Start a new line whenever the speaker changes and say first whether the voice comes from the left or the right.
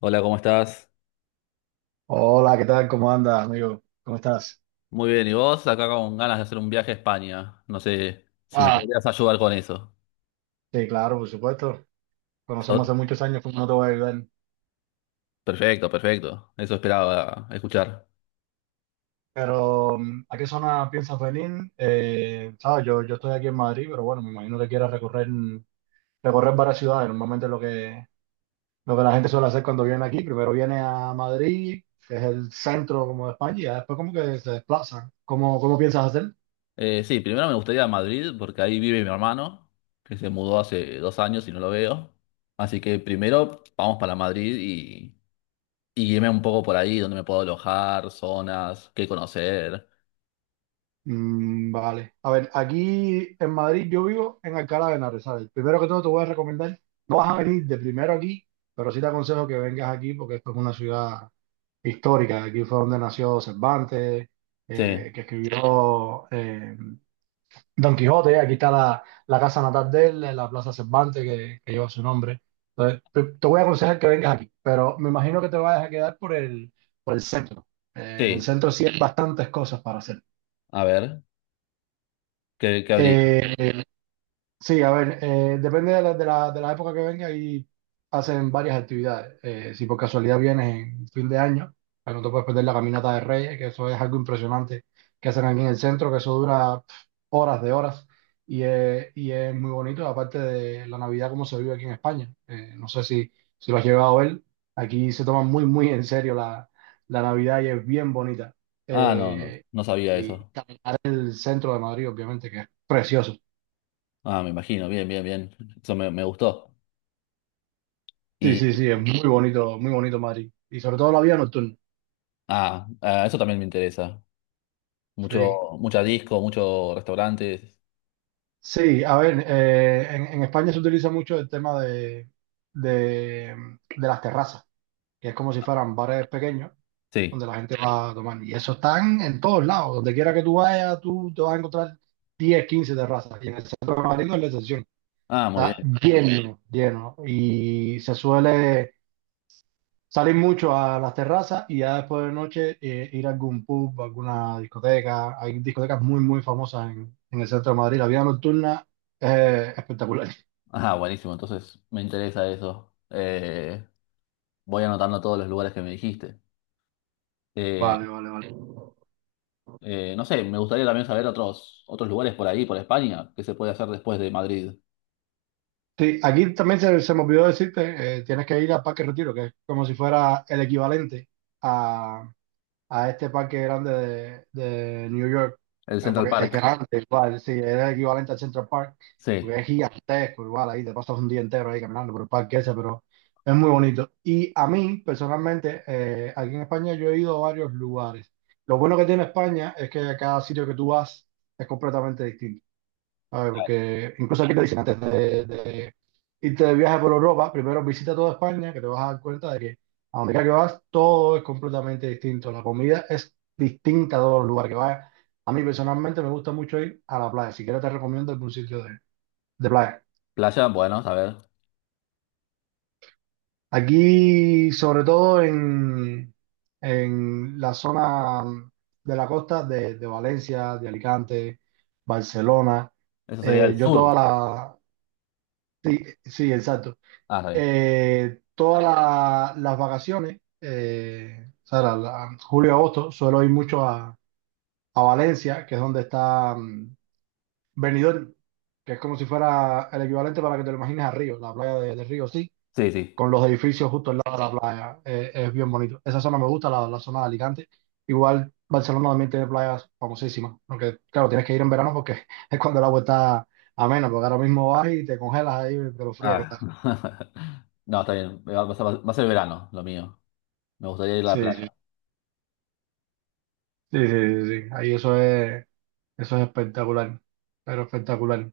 left: Hola, ¿cómo estás?
right: Hola, ¿qué tal? ¿Cómo andas, amigo? ¿Cómo estás?
left: Muy bien, ¿y vos? Acá con ganas de hacer un viaje a España. No sé si me
right: Ah,
left: podrías ayudar con eso.
right: Sí, claro, por supuesto. Conocemos hace
left: So-
right: muchos años, pues no te voy a ayudar.
left: Perfecto, perfecto. Eso esperaba escuchar.
right: Pero, ¿a qué zona piensas venir? Sabes, yo estoy aquí en Madrid, pero bueno, me imagino que quieras recorrer varias ciudades. Normalmente lo que la gente suele hacer cuando viene aquí, primero viene a Madrid, que es el centro como de España, y ya después como que se desplaza. ¿Cómo piensas hacer?
left: Sí, primero me gustaría Madrid porque ahí vive mi hermano, que se mudó hace dos años y no lo veo. Así que primero vamos para Madrid y guíeme un poco por ahí, donde me puedo alojar, zonas, qué conocer.
right: Vale. A ver, aquí en Madrid yo vivo en Alcalá de Henares, ¿sabes? Primero que todo te voy a recomendar, no vas a venir de primero aquí, pero sí te aconsejo que vengas aquí porque esto es una ciudad histórica. Aquí fue donde nació Cervantes,
left: Sí,
right: que escribió Don Quijote. Aquí está la casa natal de él, la Plaza Cervantes que lleva su nombre. Entonces, te voy a aconsejar que vengas aquí, pero me imagino que te vayas a quedar por por el centro. En el
left: sí.
right: centro sí hay bastantes cosas para hacer.
left: A ver, ¿qué habría?
right: Eh, Sí, a ver, depende de de la época que venga y hacen varias actividades. Si por casualidad vienes en fin de año, pues no te puedes perder la caminata de Reyes, que eso es algo impresionante que hacen aquí en el centro, que eso dura horas de horas y es muy bonito, aparte de la Navidad como se vive aquí en España. No sé si lo has llegado a ver, aquí se toma muy en serio la Navidad y es bien bonita.
left: Ah, no, no,
right: Eh,
left: no sabía
right: y
left: eso.
right: caminar el centro de Madrid, obviamente, que es precioso.
left: Ah, me imagino. Bien, bien, bien. Eso me gustó.
right: Sí,
left: Y
right: sí, sí, es muy bonito Madrid. Y sobre todo la vida nocturna.
left: ah, ah, eso también me interesa. Mucho,
right: Sí,
left: mucha disco, muchos restaurantes.
right: sí, a ver, en España se utiliza mucho el tema de, de las terrazas, que es como si fueran bares pequeños
left: Sí.
right: donde la gente va a tomar. Y eso están en todos lados, donde quiera que tú vayas, tú te vas a encontrar 10, 15 terrazas. Y en el centro de Madrid no es la excepción.
left: Ah, muy
right: Está
left: bien.
right: lleno, lleno. Y se suele salir mucho a las terrazas y ya después de noche ir a algún pub, alguna discoteca. Hay discotecas muy, muy famosas en el centro de Madrid. La vida nocturna es espectacular.
left: Ah, buenísimo. Entonces me interesa eso. Voy anotando todos los lugares que me dijiste. Eh,
right: Vale, vale, vale.
left: no sé, me gustaría también saber otros, otros lugares por ahí, por España, que se puede hacer después de Madrid.
right: Sí, aquí también se me olvidó decirte, tienes que ir al Parque Retiro, que es como si fuera el equivalente a este parque grande de New York,
left: El Central Park.
right: grande igual, sí, es el equivalente al Central Park,
left: Sí.
right: porque es gigantesco igual, ahí te pasas un día entero ahí caminando por el parque ese, pero es muy bonito. Y a mí, personalmente, aquí en España yo he ido a varios lugares. Lo bueno que tiene España es que cada sitio que tú vas es completamente distinto. A ver, porque incluso aquí te dicen antes de irte de viaje por Europa, primero visita toda España, que te vas a dar cuenta de que a donde quiera que vas, todo es completamente distinto. La comida es distinta a todos los lugares que vayas. A mí personalmente me gusta mucho ir a la playa. Si quieres te recomiendo algún sitio de playa.
left: Playa, bueno, a ver.
right: Aquí, sobre todo en la zona de la costa de Valencia, de Alicante, Barcelona,
left: Eso sería el
right: yo toda
left: sur.
right: la... Sí, exacto.
left: Ah, está bien.
right: Las vacaciones, o sea, julio y agosto, suelo ir mucho a Valencia, que es donde está Benidorm, que es como si fuera el equivalente para que te lo imagines a Río, la playa de Río, sí,
left: Sí, sí.
right: con los edificios justo al lado de la playa. Es bien bonito. Esa zona me gusta, la zona de Alicante. Igual Barcelona también tiene playas famosísimas, aunque claro, tienes que ir en verano porque es cuando el agua está amena, porque ahora mismo vas y te congelas ahí de lo fría que
left: Ah.
right: está.
left: No, está bien. Va a ser verano, lo mío. Me gustaría ir a la
right: Sí, sí.
left: playa.
right: Sí, sí, sí, sí. Ahí eso es espectacular, pero espectacular.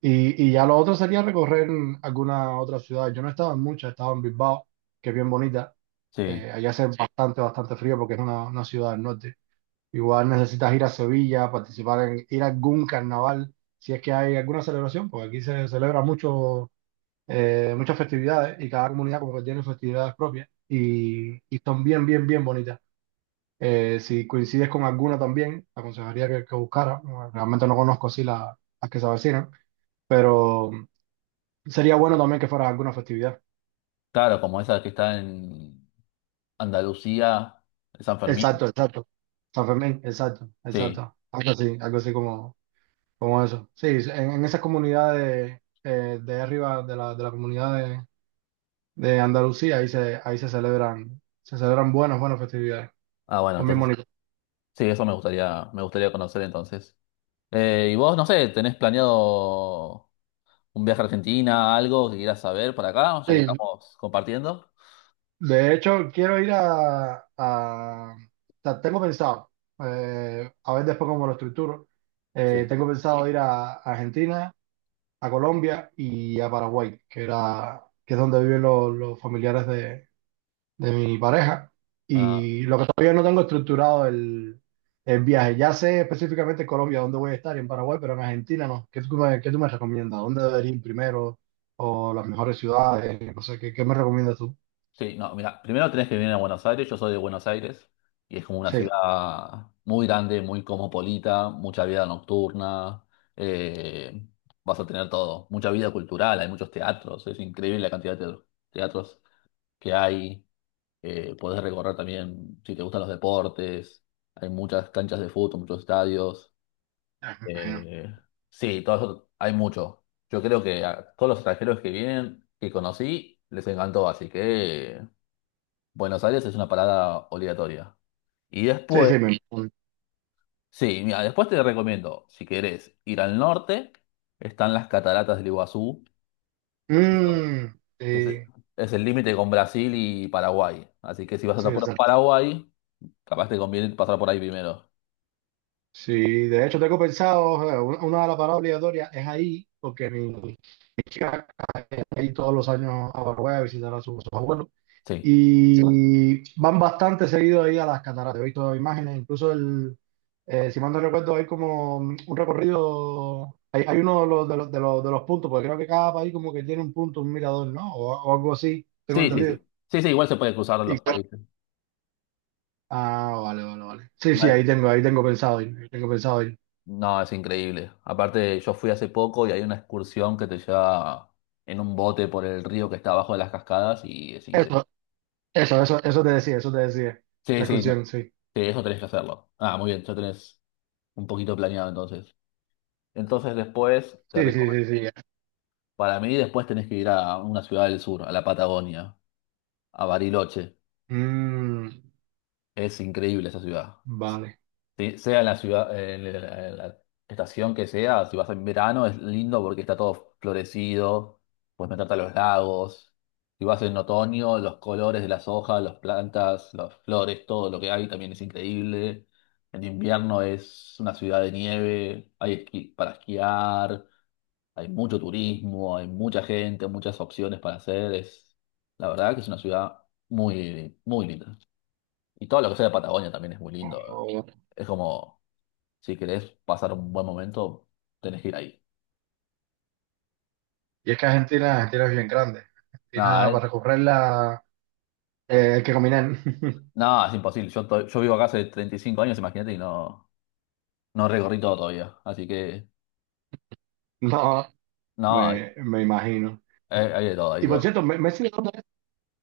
right: Y ya lo otro sería recorrer alguna otra ciudad. Yo no he estado en muchas, he estado en Bilbao, que es bien bonita.
left: Sí.
right: Allá hace Sí. bastante, bastante frío porque es una ciudad del norte. Igual necesitas ir a Sevilla, participar en, ir a algún carnaval, si es que hay alguna celebración, porque aquí se celebra mucho, muchas festividades y cada comunidad como que tiene festividades propias y son bien, bien, bien bonitas. Si coincides con alguna también, te aconsejaría que buscara. No, realmente no conozco así la- las que se avecinan, pero sería bueno también que fuera alguna festividad.
left: Claro, como esa que está en Andalucía, San Fermín.
right: Exacto, exacto. San Fermín, exacto,
left: Sí.
right: exacto. Algo así como, como eso. Sí, en esas comunidades de arriba de la comunidad de Andalucía, ahí se celebran buenas, buenas festividades.
left: Ah, bueno,
right: Son bien
left: entonces,
right: bonitas.
left: sí, eso me gustaría conocer entonces. Y vos, no sé, ¿tenés planeado un viaje a Argentina, algo que quieras saber para acá, ya que
right: Sí,
left: estamos compartiendo?
right: de hecho, quiero ir o sea, tengo pensado, a ver después cómo lo estructuro,
left: Sí.
right: tengo pensado ir a Argentina, a Colombia y a Paraguay, que es donde viven los familiares de mi pareja. Y lo que todavía no tengo estructurado el viaje. Ya sé específicamente en Colombia dónde voy a estar y en Paraguay, pero en Argentina no. Qué tú me recomiendas? ¿Dónde debería ir primero? ¿O las mejores ciudades? No sé, qué me recomiendas tú?
left: Sí, no, mira, primero tenés que venir a Buenos Aires, yo soy de Buenos Aires, y es como una
right: Sí.
left: ciudad muy grande, muy cosmopolita, mucha vida nocturna, eh, vas a tener todo, mucha vida cultural, hay muchos teatros, es increíble la cantidad de teatros que hay, podés recorrer también si te gustan los deportes, hay muchas canchas de fútbol, muchos estadios, eh, sí, todo eso, hay mucho. Yo creo que a todos los extranjeros que vienen, que conocí, les encantó, así que Buenos Aires es una parada obligatoria. Y
right: Sí,
left: después,
right: sí, me...
left: sí, mira, después te recomiendo, si querés ir al norte, están las cataratas del Iguazú, que son-
right: Mm,
left: que
right: sí,
left: es el límite con Brasil y Paraguay. Así que si vas
right: sí,
left: a por
right: exacto.
left: Paraguay, capaz te conviene pasar por ahí primero.
right: Sí, de hecho tengo pensado, una de las paradas obligatorias es ahí, porque mi chica va ahí todos los años a Paraguay a visitar a sus abuelos.
left: Sí,
right: Y van bastante seguido ahí a las cataratas. He visto imágenes, incluso si mal no recuerdo, hay como un recorrido, hay uno de de los puntos, porque creo que cada país como que tiene un punto, un mirador, ¿no? O algo así, tengo
left: sí, sí,
right: entendido.
left: sí. Sí, sí, igual se puede cruzar los países.
right: Ah, vale, vale, vale. Sí, sí,
left: Vale.
right: ahí tengo pensado ir, ahí tengo pensado ir.
left: No, es increíble. Aparte, yo fui hace poco y hay una excursión que te lleva en un bote por el río que está abajo de las cascadas y es increíble.
right: Eso, eso te decía, eso te decía. La
left: Sí, sí, no.
right: excursión, sí.
left: Sí, eso tenés que hacerlo. Ah, muy bien, ya tenés un poquito planeado entonces. Entonces después, te
right: Sí, sí, sí,
left: recomiendo,
right: sí. Ya.
left: para mí después tenés que ir a una ciudad del sur, a la Patagonia, a Bariloche.
right: Mm,
left: Es increíble esa ciudad.
right: vale.
left: Sí, sea en la ciudad, en la estación que sea, si vas en verano es lindo porque está todo florecido, puedes meterte a los lagos. Si vas en otoño, los colores de las hojas, las plantas, las flores, todo lo que hay también es increíble. En invierno es una ciudad de nieve, para esquiar, hay mucho turismo, hay mucha gente, muchas opciones para hacer. Es, la verdad que es una ciudad muy, muy linda. Y todo lo que sea de Patagonia también es muy lindo.
right: Oh, vale.
left: Es como si querés pasar un buen momento, tenés que ir ahí.
right: Y es que Argentina, Argentina es bien grande. Argentina
left: Nada, eh,
right: para recorrerla hay que caminar.
left: nada, es imposible. Yo vivo acá hace 35 años, imagínate, y no, no recorrí todo todavía. Así que,
right: No,
left: no, hay,
right: me imagino.
left: hay de todo, hay de
right: Y por
left: todo.
right: cierto, Messi, ¿de ¿dónde es?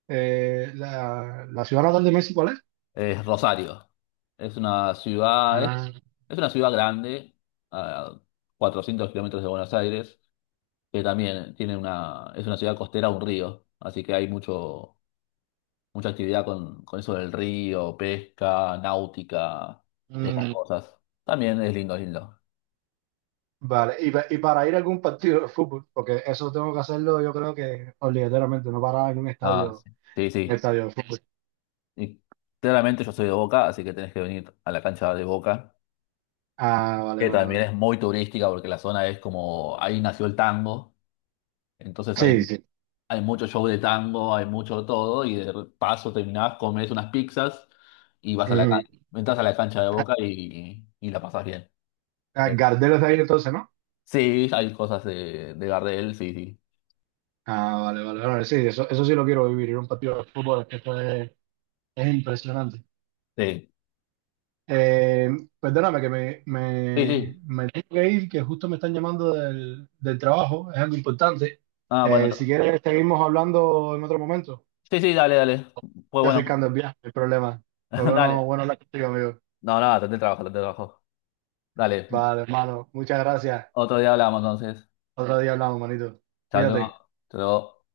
right: La ciudad natal de Messi, ¿cuál es?
left: Es Rosario. Es una ciudad, es,
right: Ah,
left: es una ciudad grande, a 400 kilómetros de Buenos Aires, que también tiene una, es una ciudad costera, un río. Así que hay mucho, mucha actividad con eso del río, pesca, náutica, todas esas
right: mm.
left: cosas. También es lindo, es lindo.
right: Vale, y, y para ir a algún partido de fútbol, porque eso tengo que hacerlo yo creo que obligatoriamente, no parar en
left: Ah, sí, sí,
right: un
left: sí.
right: estadio de fútbol.
left: Y claramente yo soy de Boca, así que tenés que venir a la cancha de Boca,
right: Ah, vale,
left: que
right: vale,
left: también
right: vale.
left: es muy turística porque la zona es como, ahí nació el tango, entonces ahí
right: Sí, sí.
left: hay mucho show de tango, hay mucho de todo, y de paso terminás, comes unas pizzas y vas a la
right: Ujú.
left: cancha, entras a la cancha de Boca y, la pasás bien.
right: Ah,
left: Eh,
right: Gardel es de ahí entonces, ¿no?
left: sí, hay cosas de Gardel, sí, sí.
right: Ah, vale, vale, vale. Sí, eso sí lo quiero vivir, ir a un partido de fútbol, es que eso es impresionante.
left: Sí,
right: Eh, perdóname
left: sí, sí.
right: me tengo que ir, que justo me están llamando del trabajo, es algo importante.
left: Ah, bueno,
right: Si quieres, seguimos hablando en otro momento.
left: sí, sí, dale, dale. Pues
right: Ya
left: bueno,
right: acercando el viaje, el problema. Pues bueno,
left: dale.
right: bueno hablar contigo, amigo.
left: No, nada, no, traté el trabajo, traté el trabajo. Dale.
right: Vale, hermano, muchas gracias.
left: Otro día hablamos entonces.
right: Otro día hablamos, manito.
left: Chao, luego.
right: Cuídate.
left: Hasta luego.